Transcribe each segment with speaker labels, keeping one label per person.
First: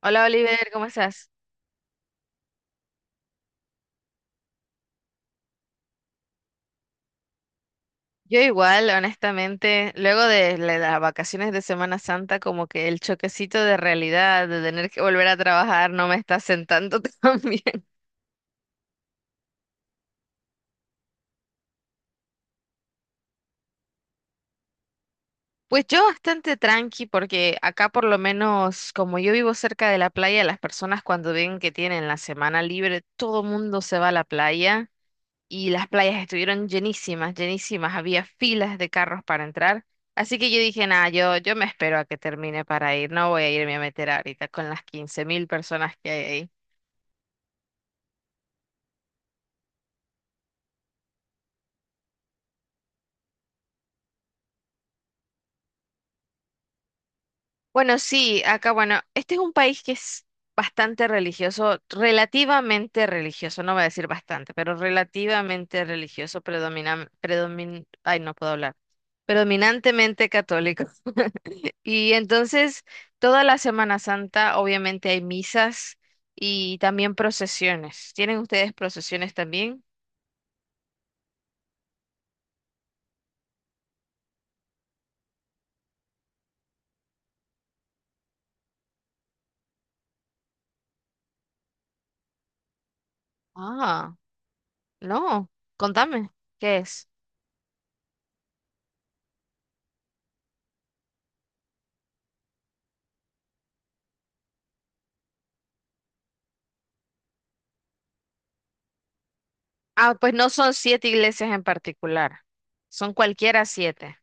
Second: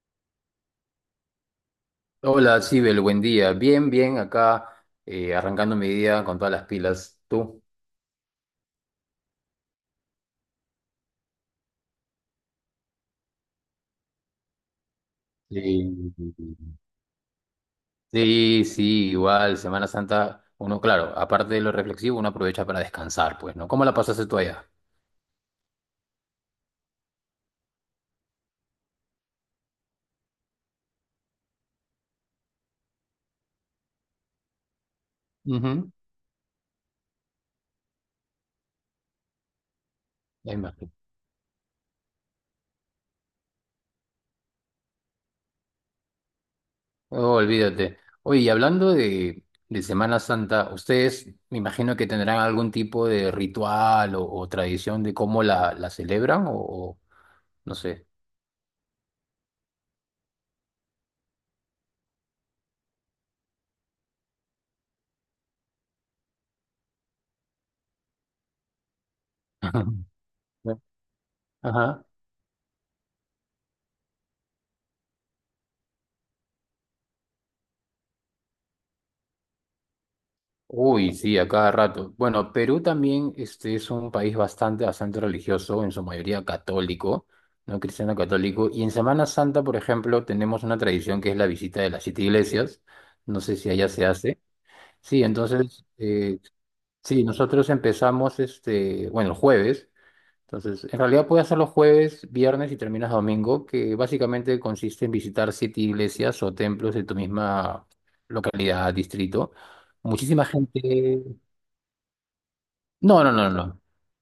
Speaker 1: Hola Oliver, ¿cómo estás?
Speaker 2: Hola, Sibel, buen día. Bien, bien, acá arrancando mi día con todas las pilas. ¿Tú?
Speaker 1: Yo igual, honestamente, luego de las vacaciones de Semana Santa, como que el choquecito de realidad, de tener que volver a
Speaker 2: Sí,
Speaker 1: trabajar, no me está sentando tan bien.
Speaker 2: sí, sí, igual, Semana Santa, uno, claro, aparte de lo reflexivo, uno aprovecha para descansar, pues, ¿no? ¿Cómo la pasaste tú allá?
Speaker 1: Pues yo bastante tranqui, porque acá por lo menos, como yo vivo cerca de la playa, las personas cuando ven que tienen la semana libre, todo mundo se va a la playa. Y las
Speaker 2: Ujú.
Speaker 1: playas estuvieron llenísimas, llenísimas, había filas de carros para entrar. Así que
Speaker 2: Ya
Speaker 1: yo dije,
Speaker 2: imagino.
Speaker 1: nada, yo me espero a que termine para ir, no voy a irme a meter ahorita con las 15,000 personas que hay ahí.
Speaker 2: Oh, olvídate. Oye, y hablando de Semana Santa, ustedes me imagino que tendrán algún tipo de ritual o tradición de cómo la celebran o no
Speaker 1: Bueno,
Speaker 2: sé.
Speaker 1: sí, acá, bueno, este es un país que es bastante religioso, relativamente religioso, no voy a decir bastante, pero relativamente religioso, ay, no puedo hablar, predominantemente católico.
Speaker 2: Ajá.
Speaker 1: Y entonces, toda la Semana Santa, obviamente hay misas y también procesiones. ¿Tienen ustedes procesiones también?
Speaker 2: Uy, sí, a cada rato. Bueno, Perú también este, es un país bastante, bastante religioso, en su mayoría católico, no cristiano católico. Y en Semana Santa, por ejemplo, tenemos una tradición que es la visita de las siete iglesias. No sé si allá se
Speaker 1: Ah,
Speaker 2: hace. Sí,
Speaker 1: no.
Speaker 2: entonces,
Speaker 1: Contame, ¿qué es?
Speaker 2: sí, nosotros empezamos, este, bueno, el jueves. Entonces, en realidad puedes hacer los jueves, viernes y terminas domingo, que básicamente consiste en visitar siete iglesias o templos de tu misma localidad, distrito.
Speaker 1: Ah, pues
Speaker 2: Muchísima
Speaker 1: no son siete
Speaker 2: gente.
Speaker 1: iglesias en particular, son
Speaker 2: No, no, no,
Speaker 1: cualquiera
Speaker 2: no.
Speaker 1: siete.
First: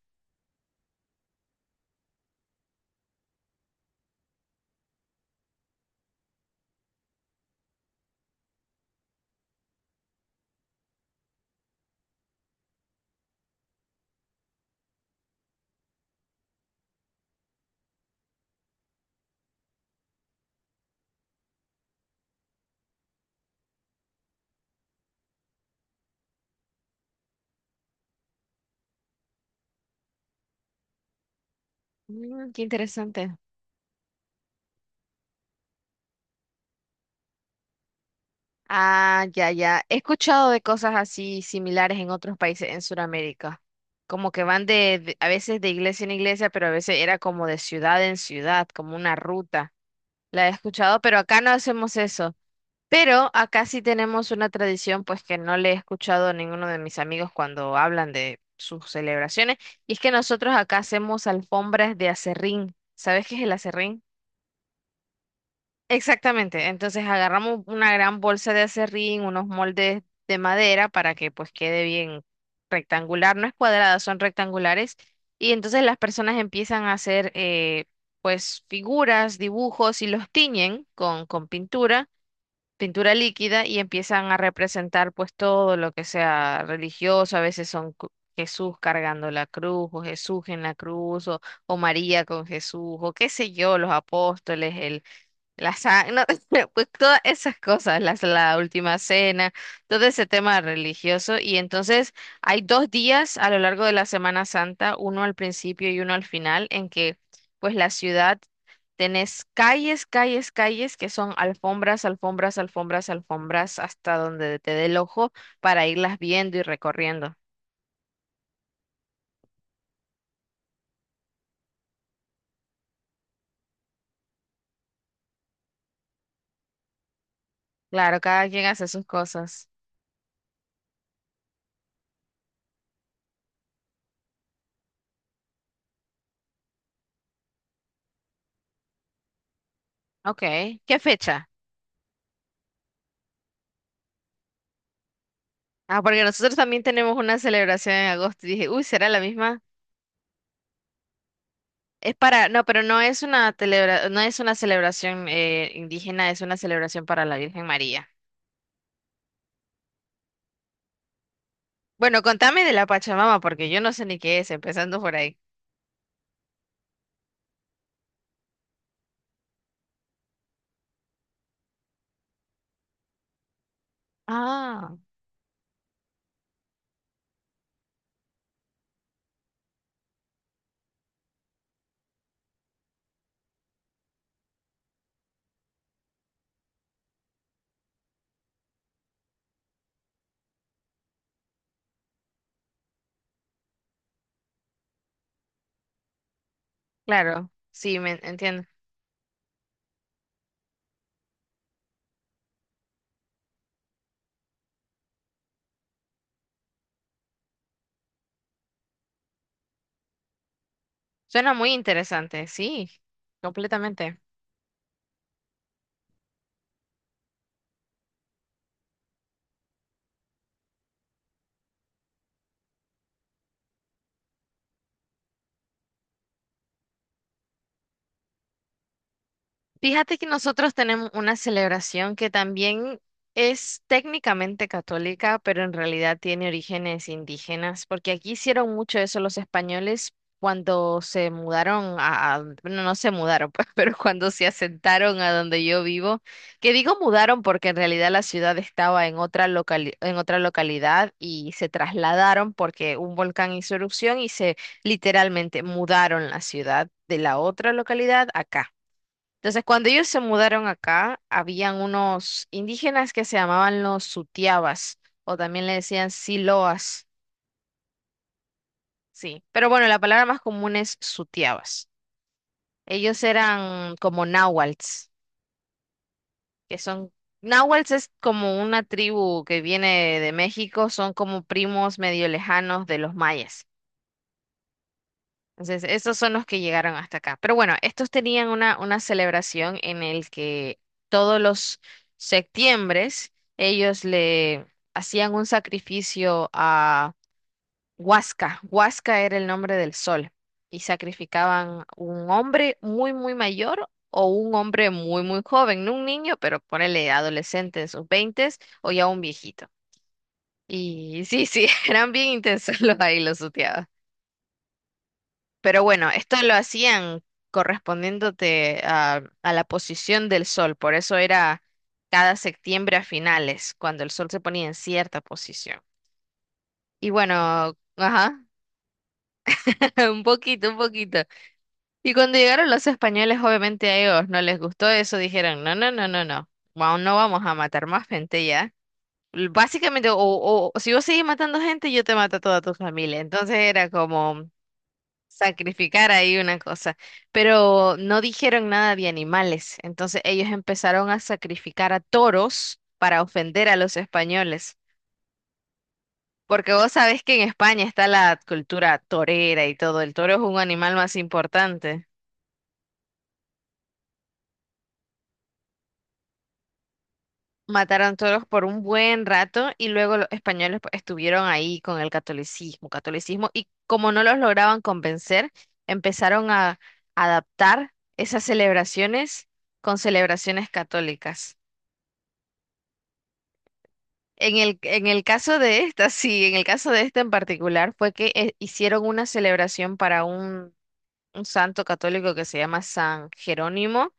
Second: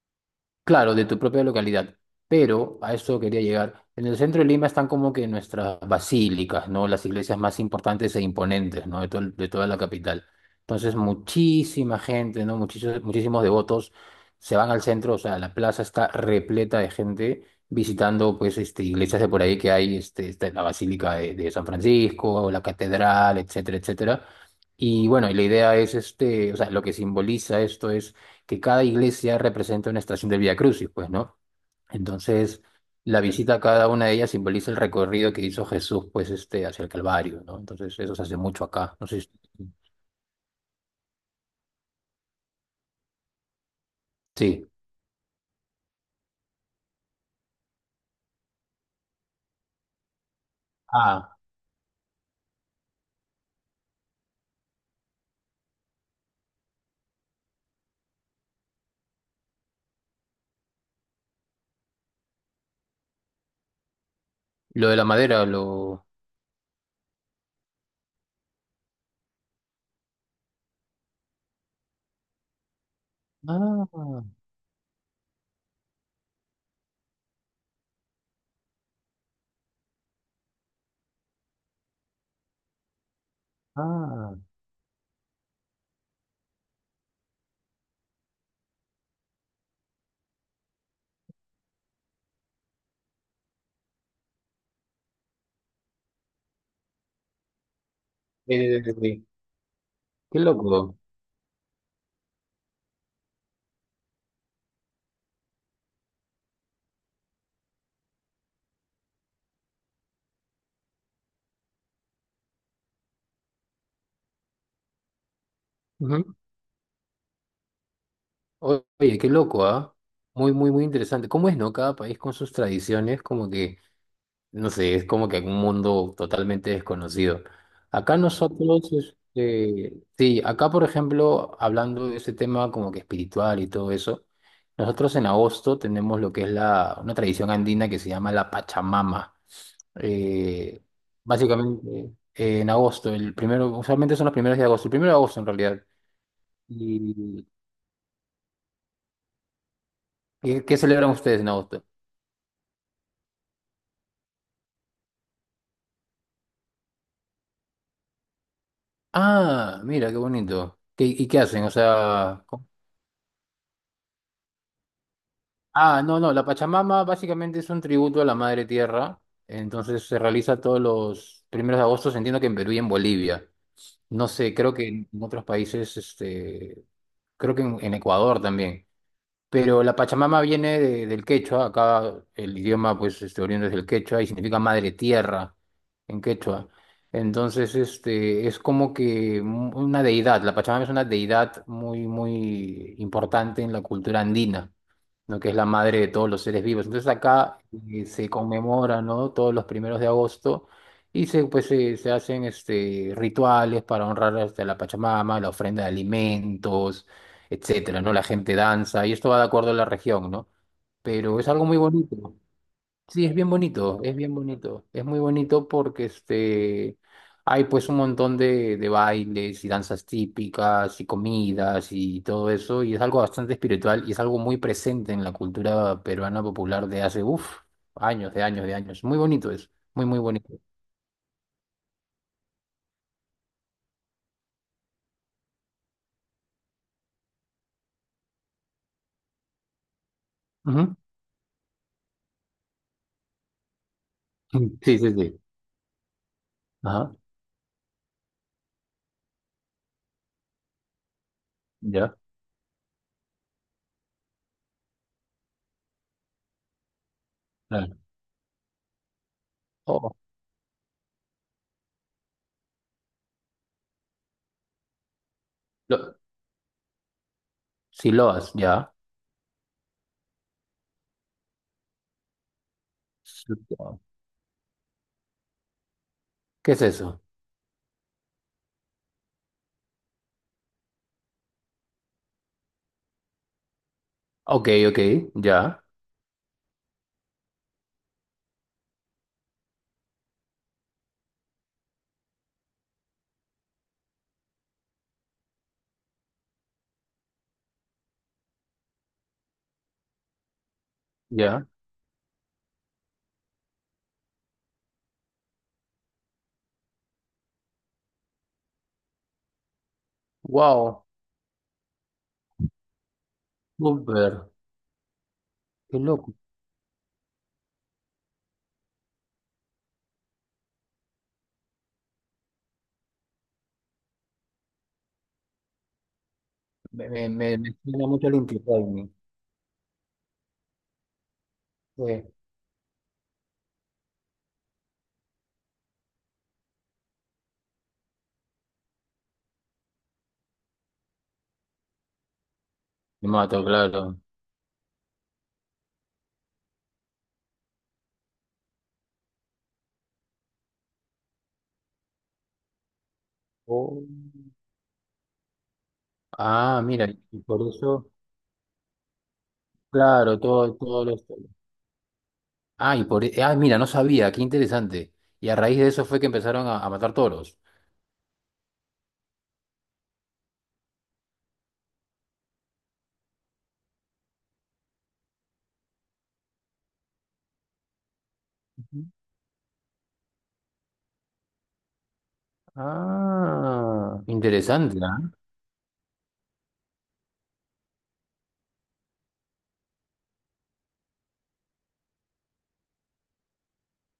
Speaker 2: Claro, de tu propia localidad. Pero a eso quería llegar. En el centro de Lima están como que nuestras basílicas, ¿no? Las iglesias más importantes e imponentes, ¿no? De, todo el- de toda la capital. Entonces, muchísima gente, ¿no? Muchísimos, muchísimos devotos se van al centro, o sea, la plaza está repleta de gente visitando, pues, este, iglesias de por ahí que hay, este, está la Basílica de San Francisco, la Catedral, etcétera, etcétera. Y bueno, y la idea es, este, o sea, lo que simboliza esto que cada iglesia representa una estación del Vía Crucis, pues, ¿no? Entonces,
Speaker 1: Qué
Speaker 2: la
Speaker 1: interesante.
Speaker 2: visita a cada una de ellas simboliza el recorrido que hizo Jesús, pues, este, hacia el Calvario, ¿no? Entonces, eso se hace mucho acá. No sé
Speaker 1: Ah,
Speaker 2: si...
Speaker 1: ya, ya. He escuchado de cosas así similares en otros países en Sudamérica. Como que van
Speaker 2: Sí.
Speaker 1: de, a veces de iglesia en iglesia, pero a veces era como de ciudad en ciudad, como una ruta. La he escuchado, pero
Speaker 2: Ah,
Speaker 1: acá no hacemos eso. Pero acá sí tenemos una tradición, pues que no le he escuchado a ninguno de mis amigos cuando hablan de sus celebraciones, y es que nosotros acá hacemos alfombras de acerrín. ¿Sabes qué es el acerrín?
Speaker 2: lo de la madera, lo...
Speaker 1: Exactamente. Entonces agarramos una gran bolsa de acerrín, unos moldes de madera para que pues quede bien rectangular, no es cuadrada, son
Speaker 2: Ah,
Speaker 1: rectangulares, y entonces las personas empiezan a hacer pues figuras, dibujos y los tiñen con, con pintura líquida y empiezan
Speaker 2: ah.
Speaker 1: a representar pues todo lo que sea religioso, a veces son cru- Jesús cargando la cruz o Jesús en la cruz o María con Jesús o qué sé yo, los apóstoles, no, pues todas esas cosas, la
Speaker 2: Eh,
Speaker 1: última cena, todo ese
Speaker 2: qué
Speaker 1: tema
Speaker 2: loco.
Speaker 1: religioso. Y entonces hay dos días a lo largo de la Semana Santa, uno al principio y uno al final, en que pues la ciudad tenés calles, calles, calles que son alfombras, alfombras, alfombras, alfombras, hasta donde te dé el ojo para irlas
Speaker 2: Ujú.
Speaker 1: viendo y recorriendo.
Speaker 2: Oye, qué loco, ¿ah? Muy, muy, muy interesante. ¿Cómo es, no? Cada país con sus tradiciones, como que no sé, es como que un mundo totalmente desconocido. Acá
Speaker 1: Claro, cada quien hace
Speaker 2: nosotros,
Speaker 1: sus cosas.
Speaker 2: este, sí, acá por ejemplo, hablando de ese tema como que espiritual y todo eso, nosotros en agosto tenemos lo que es la, una tradición andina que se llama la Pachamama.
Speaker 1: Ok,
Speaker 2: Eh,
Speaker 1: ¿qué fecha?
Speaker 2: básicamente, en agosto, el primero, usualmente son los primeros de agosto, el primero de agosto en realidad.
Speaker 1: Ah, porque nosotros también tenemos una
Speaker 2: ¿Y
Speaker 1: celebración en agosto. Y dije, uy, ¿será la misma?
Speaker 2: qué, qué celebran ustedes en agosto?
Speaker 1: Es para, no, pero no es una celebra, no es una celebración indígena, es una celebración para la Virgen María.
Speaker 2: Ah, mira, qué bonito. ¿Qué- y qué hacen? O
Speaker 1: Bueno,
Speaker 2: sea,
Speaker 1: contame de la Pachamama, porque yo no sé ni qué es, empezando por ahí.
Speaker 2: Ah, no, no, la Pachamama básicamente es un tributo a la Madre Tierra, entonces se realiza todos los primeros de agosto, entiendo que en Perú y en Bolivia. No sé, creo que
Speaker 1: Ah,
Speaker 2: en otros países, este, creo que en Ecuador también. Pero la Pachamama viene de- del quechua, acá el idioma pues este, oriundo es del quechua y significa Madre Tierra en quechua. Entonces, este, es como que un- una deidad, la Pachamama es una deidad muy, muy importante en la cultura andina, ¿no? Que es la madre de todos los seres vivos. Entonces
Speaker 1: claro,
Speaker 2: acá
Speaker 1: sí, me
Speaker 2: se
Speaker 1: entiendo.
Speaker 2: conmemora, ¿no? Todos los primeros de agosto y se, pues, se hacen este, rituales para honrar este, a la Pachamama, la ofrenda de alimentos, etcétera, ¿no? La gente danza y esto va de acuerdo a la región, ¿no? Pero es
Speaker 1: Suena
Speaker 2: algo
Speaker 1: muy
Speaker 2: muy bonito.
Speaker 1: interesante, sí,
Speaker 2: Sí, es bien bonito, es
Speaker 1: completamente.
Speaker 2: bien bonito. Es muy bonito porque este, hay pues un montón de bailes y danzas típicas y comidas y todo eso. Y es algo bastante espiritual y es algo muy presente en la cultura peruana popular de hace, uff, años, de años, de años. Muy bonito es, muy,
Speaker 1: Fíjate
Speaker 2: muy
Speaker 1: que
Speaker 2: bonito.
Speaker 1: nosotros tenemos una celebración que también es técnicamente católica, pero en realidad tiene orígenes indígenas, porque aquí hicieron mucho eso los españoles
Speaker 2: Ujú.
Speaker 1: cuando se mudaron a, bueno, no se mudaron, pues, pero cuando se
Speaker 2: Mm, sí, sí,
Speaker 1: asentaron a
Speaker 2: sí.
Speaker 1: donde yo vivo, que digo
Speaker 2: Ajá,
Speaker 1: mudaron porque en realidad la ciudad estaba en otra en otra localidad y se
Speaker 2: ya.
Speaker 1: trasladaron porque un volcán hizo erupción y se literalmente mudaron la ciudad de la otra
Speaker 2: Claro.
Speaker 1: localidad acá. Entonces, cuando ellos
Speaker 2: Oh,
Speaker 1: se mudaron acá, habían unos indígenas que se llamaban los sutiabas, o también le decían
Speaker 2: lo,
Speaker 1: siloas,
Speaker 2: Siloas, ya.
Speaker 1: sí. Pero bueno, la palabra más común es sutiabas. Ellos eran
Speaker 2: Siloa.
Speaker 1: como náhuatls,
Speaker 2: ¿Qué
Speaker 1: que
Speaker 2: es
Speaker 1: son...
Speaker 2: eso?
Speaker 1: Náhuatls es como una tribu que viene de México, son como primos medio lejanos de los mayas.
Speaker 2: Ok, ok, ya,
Speaker 1: Entonces, estos son los que llegaron hasta acá. Pero bueno, estos tenían una celebración en el que todos los septiembres ellos le hacían un sacrificio a Huasca. Huasca era el nombre del sol. Y
Speaker 2: ya.
Speaker 1: sacrificaban un hombre muy, muy mayor o un hombre muy, muy joven. No un niño, pero ponele adolescente en sus veintes o ya un viejito.
Speaker 2: Wow,
Speaker 1: Y sí, sí, eran bien intensos los ahí los sutiados.
Speaker 2: súper,
Speaker 1: Pero
Speaker 2: qué
Speaker 1: bueno,
Speaker 2: loco.
Speaker 1: esto lo hacían correspondiéndote a, la posición del sol, por eso era cada septiembre a finales, cuando el sol se ponía en cierta posición.
Speaker 2: Me,
Speaker 1: Y
Speaker 2: me, me, me
Speaker 1: bueno,
Speaker 2: suena mucho el
Speaker 1: ajá,
Speaker 2: Inti Raymi.
Speaker 1: un poquito, un poquito. Y
Speaker 2: Sí.
Speaker 1: cuando llegaron los españoles, obviamente a ellos no les gustó eso, dijeron, no, no, no, no, no, wow, no vamos a matar más gente ya. L- Básicamente, o, o si vos seguís matando gente, yo te mato a toda tu familia.
Speaker 2: Me
Speaker 1: Entonces
Speaker 2: mato,
Speaker 1: era
Speaker 2: claro.
Speaker 1: como... sacrificar ahí una cosa, pero no dijeron nada de animales, entonces ellos empezaron a sacrificar a toros para ofender a los
Speaker 2: Oh.
Speaker 1: españoles, porque
Speaker 2: Ah,
Speaker 1: vos
Speaker 2: mira,
Speaker 1: sabés que
Speaker 2: y
Speaker 1: en
Speaker 2: por
Speaker 1: España está
Speaker 2: eso,
Speaker 1: la cultura torera y todo, el toro
Speaker 2: claro,
Speaker 1: es un
Speaker 2: todo,
Speaker 1: animal
Speaker 2: todos
Speaker 1: más
Speaker 2: los.
Speaker 1: importante.
Speaker 2: Ah, y por, e, ah, mira, no sabía, qué interesante. Y a raíz de eso fue que empezaron a matar toros.
Speaker 1: Mataron toros por un buen rato y luego los españoles pues, estuvieron ahí con el catolicismo, catolicismo, y como no los lograban convencer, empezaron a adaptar esas
Speaker 2: Ujú.
Speaker 1: celebraciones con celebraciones católicas.
Speaker 2: Ah,
Speaker 1: En el,
Speaker 2: interesante,
Speaker 1: en
Speaker 2: ¿ah?
Speaker 1: el caso de esta, sí, en el caso de esta en particular, fue que hicieron una celebración para un santo católico que se llama San Jerónimo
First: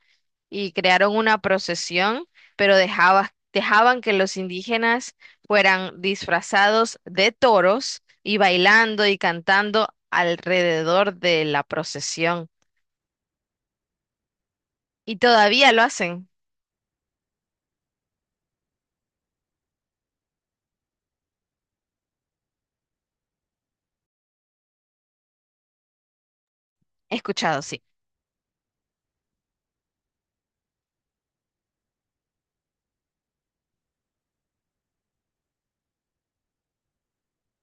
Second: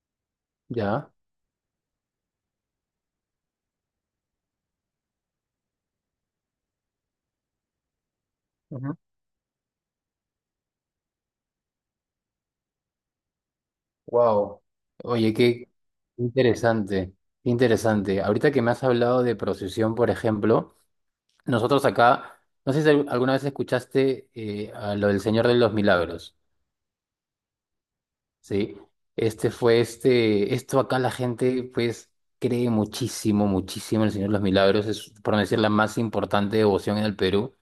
Speaker 1: y
Speaker 2: Ya.
Speaker 1: crearon una procesión, pero dejaban que los indígenas fueran disfrazados de toros y bailando y cantando alrededor de la procesión.
Speaker 2: Wow.
Speaker 1: Y
Speaker 2: Oye, qué
Speaker 1: todavía lo hacen.
Speaker 2: interesante, qué interesante. Ahorita que me has hablado de procesión, por ejemplo. Nosotros acá, no sé si alguna vez escuchaste a lo del Señor de los Milagros,
Speaker 1: He escuchado, sí.
Speaker 2: ¿sí? Este fue este, esto acá la gente pues cree muchísimo, muchísimo en el Señor de los Milagros, es por no decir la más importante devoción en el Perú,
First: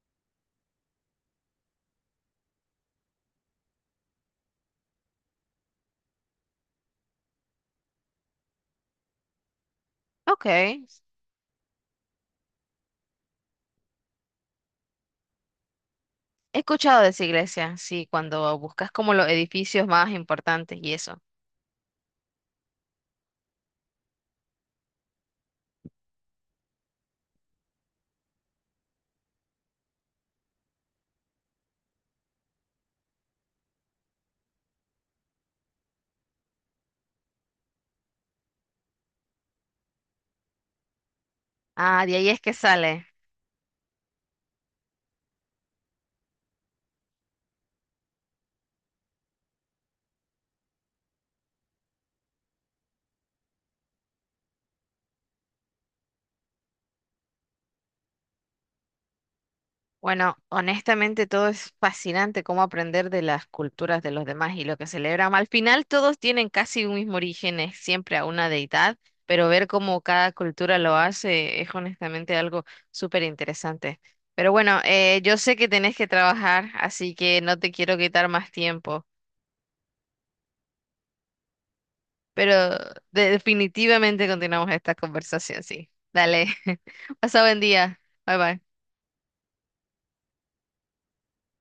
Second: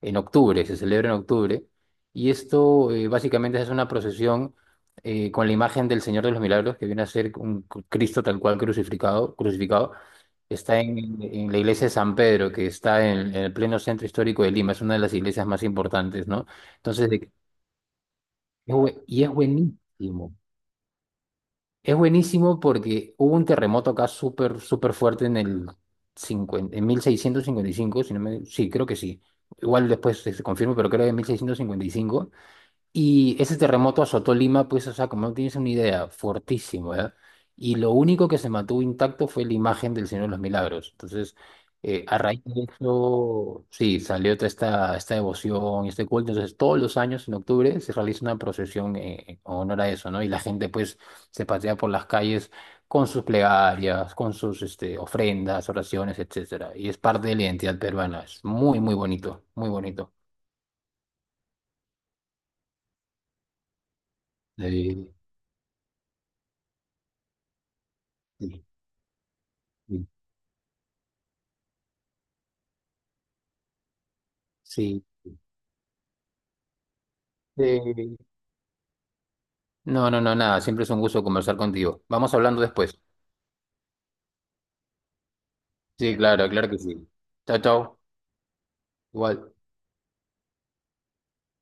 Speaker 2: en octubre, se celebra en octubre, y esto básicamente es una procesión con la imagen del Señor de los Milagros, que viene a ser un Cristo tal cual crucificado, crucificado.
Speaker 1: Ok.
Speaker 2: Está en la iglesia de San Pedro, que está en el pleno centro histórico de Lima. Es una de las iglesias más importantes, ¿no?
Speaker 1: He escuchado de
Speaker 2: Entonces,
Speaker 1: esa
Speaker 2: de-
Speaker 1: iglesia, sí, cuando
Speaker 2: es
Speaker 1: buscas
Speaker 2: bue-
Speaker 1: como
Speaker 2: y
Speaker 1: los
Speaker 2: es
Speaker 1: edificios más
Speaker 2: buenísimo.
Speaker 1: importantes y eso.
Speaker 2: Es buenísimo porque hubo un terremoto acá súper, súper fuerte en el 50 en 1655 si no me, sí, creo que sí. Igual después se confirma, pero creo que en 1655 y ese terremoto azotó Lima, pues, o sea, como no tienes una idea, fortísimo, ¿ya? Y lo único que se mantuvo intacto fue la imagen del Señor de los Milagros. Entonces,
Speaker 1: Ah, de
Speaker 2: a
Speaker 1: ahí es
Speaker 2: raíz
Speaker 1: que
Speaker 2: de
Speaker 1: sale.
Speaker 2: eso, sí, salió toda esta, esta devoción y este culto. Entonces, todos los años en octubre se realiza una procesión en honor a eso, ¿no? Y la gente, pues, se pasea por las calles con sus plegarias, con sus este, ofrendas, oraciones, etcétera. Y es parte de la identidad peruana. Es muy, muy bonito, muy bonito.
Speaker 1: Bueno, honestamente todo es fascinante cómo aprender de las culturas de los demás y lo que
Speaker 2: Eh,
Speaker 1: celebran. Al final todos tienen casi un mismo origen, es siempre a una
Speaker 2: sí,
Speaker 1: deidad, pero ver cómo
Speaker 2: sí.
Speaker 1: cada cultura lo hace es honestamente algo súper interesante. Pero bueno,
Speaker 2: Sí,
Speaker 1: yo sé que tenés que trabajar, así que no te quiero
Speaker 2: sí.
Speaker 1: quitar más tiempo.
Speaker 2: No, no, no, nada. Siempre es un gusto conversar contigo. Vamos hablando
Speaker 1: Pero
Speaker 2: después.
Speaker 1: definitivamente continuamos esta conversación, sí.
Speaker 2: Sí,
Speaker 1: Dale.
Speaker 2: claro, claro que sí.
Speaker 1: Pasa
Speaker 2: Chao,
Speaker 1: buen día.
Speaker 2: chao.
Speaker 1: Bye bye.
Speaker 2: Igual.